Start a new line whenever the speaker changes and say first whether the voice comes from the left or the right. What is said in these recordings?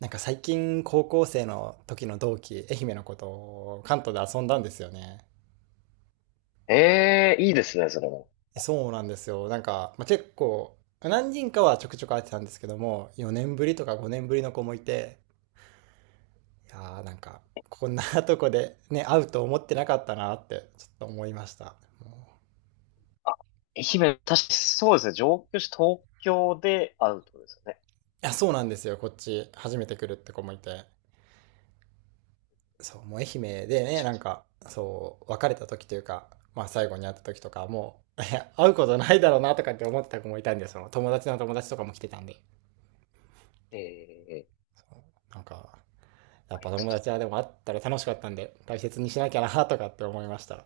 right: なんか最近高校生の時の同期、愛媛の子と関東で遊んだんですよね。
left: ええいいですね、それも。
right: そうなんですよ。なんか、まあ、結構、何人かはちょくちょく会ってたんですけども、4年ぶりとか5年ぶりの子もいて、いやーなんか、こんなとこでね、会うと思ってなかったなって、ちょっと思いました。もう
left: 愛媛、確かにそうですね、上京して東京で会うってことですよね。
right: いや、そうなんですよ。こっち、初めて来るって子もいて。そう、もう愛媛でね、
left: 確
right: な
left: か
right: んか、そう、別れた時というか、まあ最後に会った時とか、もう、いや会うことないだろうなとかって思ってた子もいたんで、その友達の友達とかも来てたんで、
left: に。ええ
right: なんか、やっぱ
left: ちょっ
right: 友達
left: と
right: はでも会ったら楽しかったんで、大切にしなきゃなとかって思いました。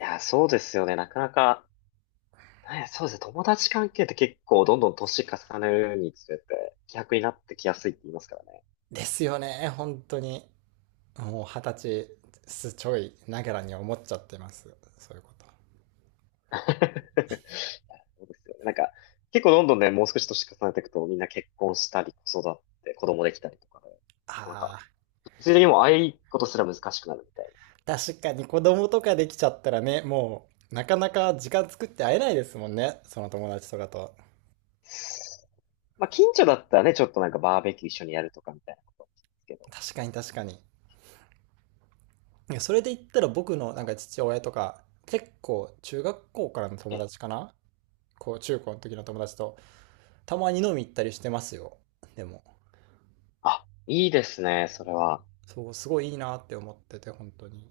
left: いや、そうですよね、なかなか、なんや、そうですね、友達関係って結構どんどん年重ねるにつれて、希薄になってきやすいって言いますからね。
right: ですよね、本当に。もう二十歳すちょいながらに思っちゃってます。そういうこと。
left: いやそうですよね。結構どんどんね、もう少し年重ねていくと、みんな結婚したり、子育て、子供できたりとかで、なんか、
right: ああ、
left: 物理的にもああいうことすら難しくなるみたいな。
right: 確かに子供とかできちゃったらね、もう、なかなか時間作って会えないですもんね、その友達とかと。
left: まあ、近所だったらね、ちょっとなんかバーベキュー一緒にやるとかみたいなことですけど。
right: 確かに確かに。それで言ったら僕のなんか父親とか、結構中学校からの
left: え、
right: 友達かな、こう中高の時の友達と、たまに飲み行ったりしてますよ。でも、
left: あ、いいですね、それは。
right: そう、すごいいいなって思ってて、本当に。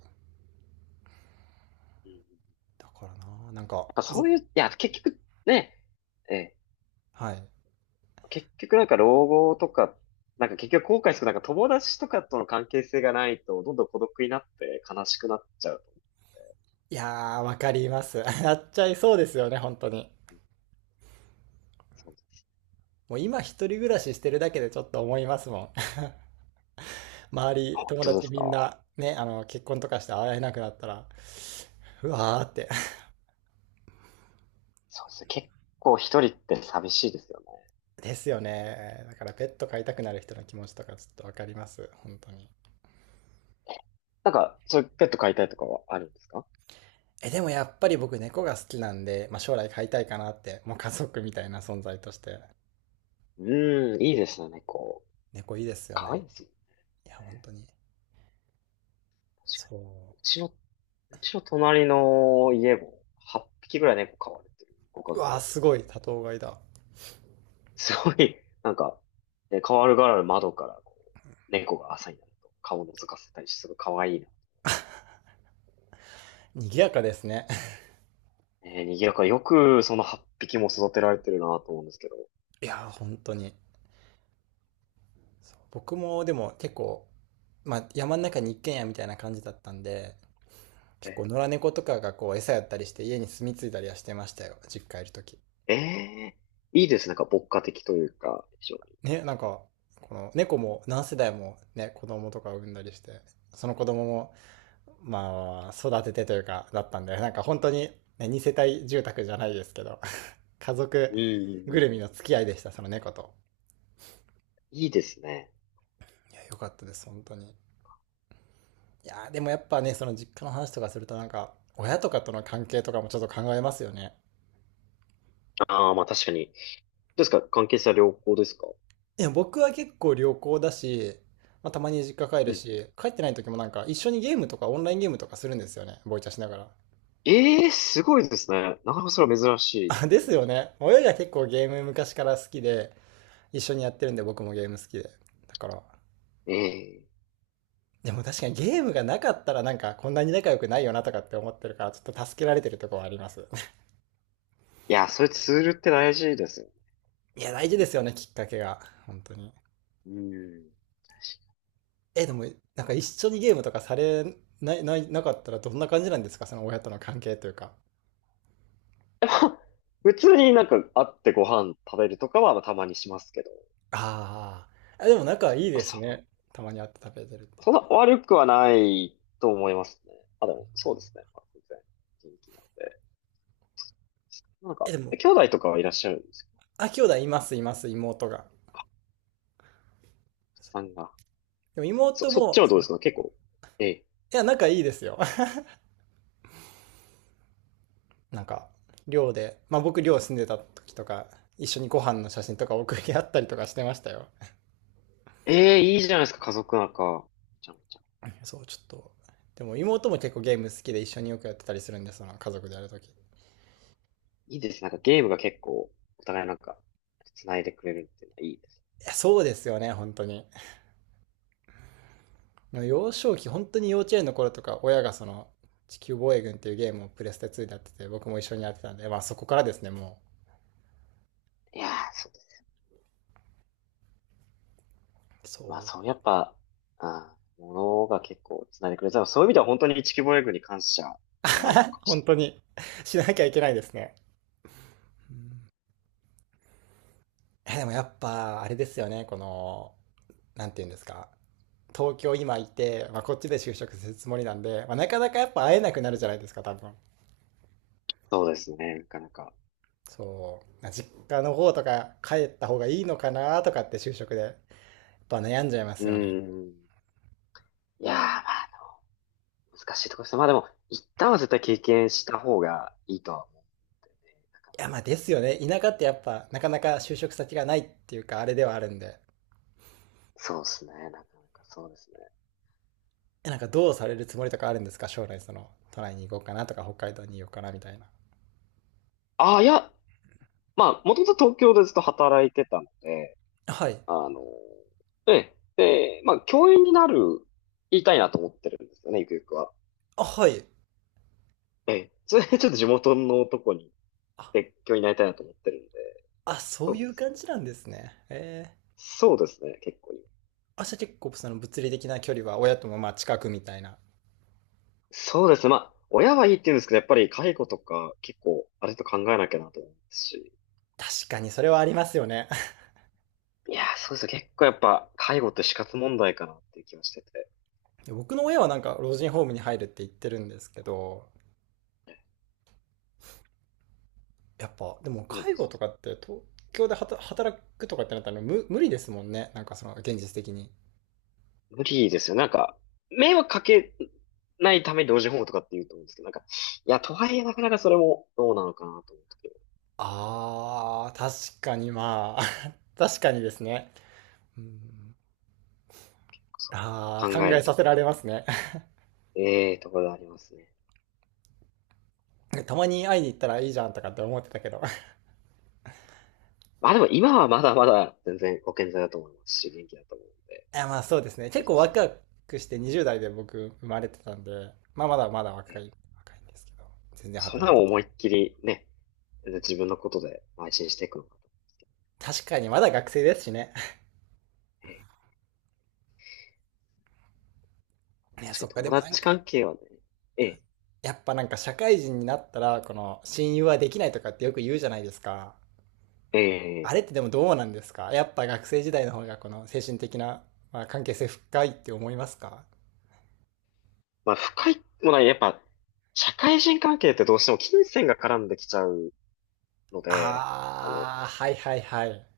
left: うんやっ
right: だからな、なんか、
left: ぱそ
right: ず
left: ういう、いや、結局ね、え、
right: はい。
left: 結局なんか老後とか、なんか結局後悔する、なんか友達とかとの関係性がないと、どんどん孤独になって悲しくなっちゃうと思う。
right: いやー、わかります。やっちゃいそうですよね、本当に。
left: そうです、
right: もう今一人暮らししてるだけでちょっと思いますもん。周
left: あ
right: り、
left: 本
right: 友
left: 当で
right: 達
left: す
right: みん
left: か、
right: な、ね、あの、結婚とかして会えなくなったら、うわーって。
left: そうですね。結構一人って寂しいですよね。
right: ですよね。だからペット飼いたくなる人の気持ちとかちょっとわかります。本当に。
left: なんか、そういうペット飼いたいとかはあるんですか？
right: え、でもやっぱり僕猫が好きなんで、まあ、将来飼いたいかなって、もう家族みたいな存在として。
left: うーん、いいですね、猫。
right: 猫いいですよ
left: 可愛い
right: ね。
left: ですよ。
right: いや、本当に。
left: 確か
right: そ
left: に。うちの隣の家も8匹ぐらい猫飼われてるご家
right: う。う
left: 族
right: わー、
left: がす。
right: すごい。多頭飼いだ。
left: すごい、なんか、ね、変わる変わる窓からこう、猫が朝になると顔を覗かせたりして、すごい可愛いな。
right: 賑やかですね。
left: えー、賑やかでよくその8匹も育てられてるなと思うんですけど。
right: いやー、本当に。そう僕もでも結構、まあ、山の中に一軒家みたいな感じだったんで、結
left: え
right: 構野良猫とかがこう餌やったりして家に住み着いたりはしてましたよ。実家いる時。
left: ー、えーいいですね。なんか牧歌的というか、非常に。
right: ね、なんか、この猫も何世代もね、子供とか産んだりして、その子供も、まあ、育ててというか、だったんで、なんか本当に、ね、二世帯住宅じゃないですけど、家族
left: うんうんうんう
right: ぐるみの
left: ん。
right: 付き合いでした、その猫と。
left: いいですね。
right: いや、良かったです、本当に。いやー、でもやっぱね、その実家の話とかするとなんか、親とかとの関係とかもちょっと考えますよね。
left: ああ、まあ確かに。どうですか、関係性は良好ですか？
right: いや、僕は結構良好だし、まあ、たまに実家帰
left: う
right: る
left: んう
right: し、
left: ん。
right: 帰ってない時もなんか一緒にゲームとかオンラインゲームとかするんですよね、ボイチャしながら。
left: ええー、すごいですね。なかなかそれは珍しい
right: あ、で
left: イメ
right: す
left: ー
right: よ
left: ジ。
right: ね。親が結構ゲーム昔から好きで、一緒にやってるんで僕もゲーム好きで。だから、
left: ええー
right: でも確かにゲームがなかったらなんかこんなに仲良くないよなとかって思ってるから、ちょっと助けられてるとこはあります。
left: いや、それツールって大事ですよ。
right: いや、大事ですよね、きっかけが。本当に。
left: うん。
right: え、でも、なんか一緒にゲームとかされない、ない、なかったらどんな感じなんですかその親との関係というか。
left: 普通になんか会ってご飯食べるとかはまあたまにしますけど、
right: あーあ。でも仲いい
left: まあ、
right: です
left: その、
right: ね。たまに会って食べてるって。
left: そんな悪くはないと思いますね。あ、でも、そうですね。まあ、全然元気なんで。なん
right: え、
left: か、
right: で
left: え
right: も、
left: 兄弟とかはいらっしゃるんですか？
right: あ、兄弟います、います、妹が。
left: さんが。
right: でも
left: そ、
right: 妹
left: そっち
right: も、
left: はどうですか結構。ええ。
right: いや、仲いいですよ。なんか、寮で、まあ僕寮住んでた時とか、一緒にご飯の写真とか送り合ったりとかしてましたよ。
left: ええ、いいじゃないですか、家族なんか。ちゃんちゃん。
right: そう、ちょっと。でも妹も結構ゲーム好きで一緒によくやってたりするんで、その家族でやるとき。い
left: いいですね。なんかゲームが結構、お互いなんか、繋いでくれるっていうのはいいです
right: や、そうですよね、本当に。幼少期、本当に幼稚園の頃とか、親がその、地球防衛軍っていうゲームをプレステ2でやってて、僕も一緒にやってたんで、まあそこからですね、も
left: ね。いやー、そう。
right: う。そう
left: やっぱ、あものが結構繋いでくれた。そういう意味では本当に地球防衛軍に感謝ではあるのか もし
right: 本
left: れな
right: 当
left: い。
right: に しなきゃいけないですね。でもやっぱ、あれですよね、この、なんていうんですか。東京今いて、まあ、こっちで就職するつもりなんで、まあ、なかなかやっぱ会えなくなるじゃないですか多分。
left: そうですね、なかなか。
right: そう実家の方とか帰った方がいいのかなとかって就職でやっぱ悩んじゃいま
left: うー
right: すよね。
left: ん。いやー、まあ、難しいところですね。まあでも、一旦は絶対経験した方がいいとは思うんでね。なかな
right: いやまあ
left: か。
right: ですよね、田舎ってやっぱなかなか就職先がないっていうかあれではあるんで。
left: そうですね、なかなかそうですね。
right: なんかどうされるつもりとかあるんですか、将来。その都内に行こうかなとか北海道に行こうかなみたいな。
left: ああ、いや、まあ、もともと東京でずっと働いてたので、
right: はい。
left: あの、ええ、で、まあ、教員になる、言いたいなと思ってるんですよね、ゆくゆくは。
right: あはい。
left: ええ、それでちょっと地元のとこに
right: あ
left: 別居になりたいなと思ってるんで、
right: あ、そ
left: そ
right: う
left: う
right: い
left: で
right: う
left: す
right: 感
left: ね。
right: じなんですね。ええ。
left: そうですね、結構
right: あ、じゃあ結構その物理的な距離は親ともまあ近くみたいな。
left: そうですね、まあ、親はいいって言うんですけど、やっぱり介護とか結構、あれと考えなきゃなと思うまし、
right: 確かにそれはありますよね。
left: いやー、そうですね、結構やっぱ、介護って死活問題かなっていう気はしてて、
right: 僕の親はなんか老人ホームに入るって言ってるんですけど、やっぱ、でも
left: なんで
right: 介護とかって東京で働くとかってなったら無理ですもんね。なんかその現実的に。
left: 無理ですよ、迷惑かけないために老人ホームとかって言うと思うんですけど、なんか、いや、とはいえなかなかそれもどうなのかなと思うとき、
right: あー、確かにまあ、確かにですね。うん。
left: そこ
right: あ
left: 考
right: ー、考
left: え
right: え
left: る
right: さ
left: と、
right: せられますね。
left: ええところがありますね。
right: たまに会いに行ったらいいじゃんとかって思ってたけど。
left: まあでも今はまだまだ全然ご健在だと思いますし、元気だと思う。
right: いやまあそうですね。
left: ミ
right: 結
left: ッ
right: 構ワ
left: キー、
right: クワクして20代で僕生まれてたんで、まあまだまだ若
left: え
right: い、若いんですけど、全然
left: それ
right: 働
left: で
right: い
left: も
right: て。
left: 思いっきりね、自分のことで邁進していくのか。
right: 確かにまだ学生ですしね。
left: ええ、
right: いや、
left: 確か
right: そ
left: に
right: っか、で
left: 友
right: もなん
left: 達
right: か、
left: 関係はね、ええ、
right: やっぱなんか社会人になったら、この親友はできないとかってよく言うじゃないですか。
left: え
right: あ
left: え、
right: れってでもどうなんですか、やっぱ学生時代の方がこの精神的な、まあ、関係性深いって思いますか。
left: まあ深いもないやっぱ、社会人関係ってどうしても金銭が絡んできちゃうので、あの、
right: あー、はいはいはい。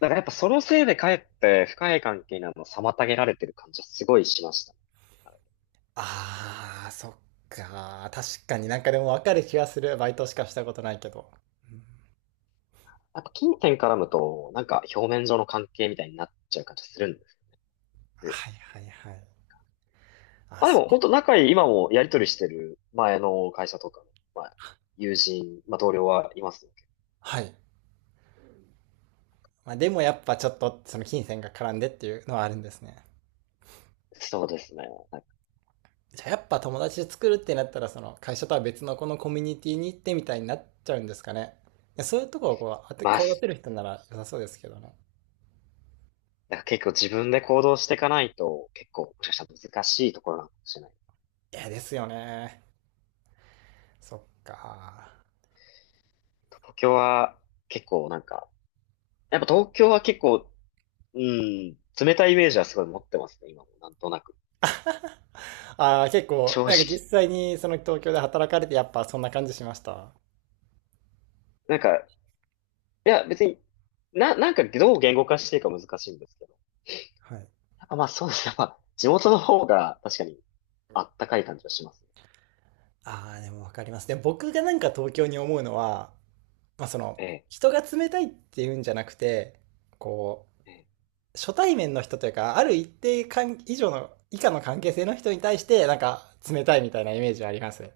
left: だからやっぱそのせいでかえって深い関係にあのを妨げられてる感じはすごいしました。
right: あー、そっか。確かになんかでもわかる気がする。バイトしかしたことないけど。うん。
left: やっぱ金銭絡むと、なんか表面上の関係みたいになっちゃう感じがするんです。
right: はいはいはい。あ
left: あ、で
right: そ
left: も
right: こ。
left: 本当仲いい、今もやりとりしてる前の会社とかの、まあ、友人、まあ同僚はいますね。
right: はい。まあでもやっぱちょっとその金銭が絡んでっていうのはあるんですね。
left: そうですね。なんか
right: じゃあやっぱ友達で作るってなったら、その会社とは別のこのコミュニティに行ってみたいになっちゃうんですかね。いや、そういうとこをこう、
left: まあ、
right: 顔出せる人なら良さそうですけどね。
left: なんか結構自分で行動していかないと結構もしかしたら難しいところなのかもしれない。
right: いや、ですよね。そっか。
left: 東京は結構なんか、やっぱ東京は結構、うん、冷たいイメージはすごい持ってますね、今もなんとなく。
right: ああ、結構、
left: 正
right: なんか実
left: 直。
right: 際にその東京で働かれてやっぱそんな感じしました。
left: なんか、いや別に、な、なんかどう言語化していいか難しいんですけど。
right: はい。
left: やっぱまあそうですね。まあ地元の方が確かにあったかい感じはします。
right: ああ、でもわかります。で、僕がなんか東京に思うのは、まあその、
left: ええ、
right: 人が冷たいっていうんじゃなくて、こう、
left: ええ。
right: 初対面の人というか、ある一定以上の、以下の関係性の人に対して、なんか、冷たいみたいなイメージはありますね。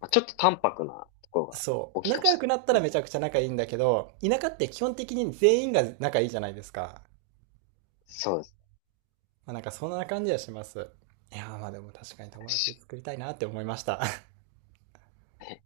left: まあ、ちょっと淡白なところが
right: そ
left: 大
right: う。
left: きいかも
right: 仲
left: し
right: 良
left: れ
right: く
left: ない
right: な
left: で
right: った
left: す
right: ら
left: ね。
right: めちゃくちゃ仲いいんだけど、田舎って基本的に全員が仲いいじゃないですか。
left: そうです。
right: まあ、なんかそんな感じはします。いやーまあでも確かに友達
left: 確
right: 作りたいなって思いました。
left: かに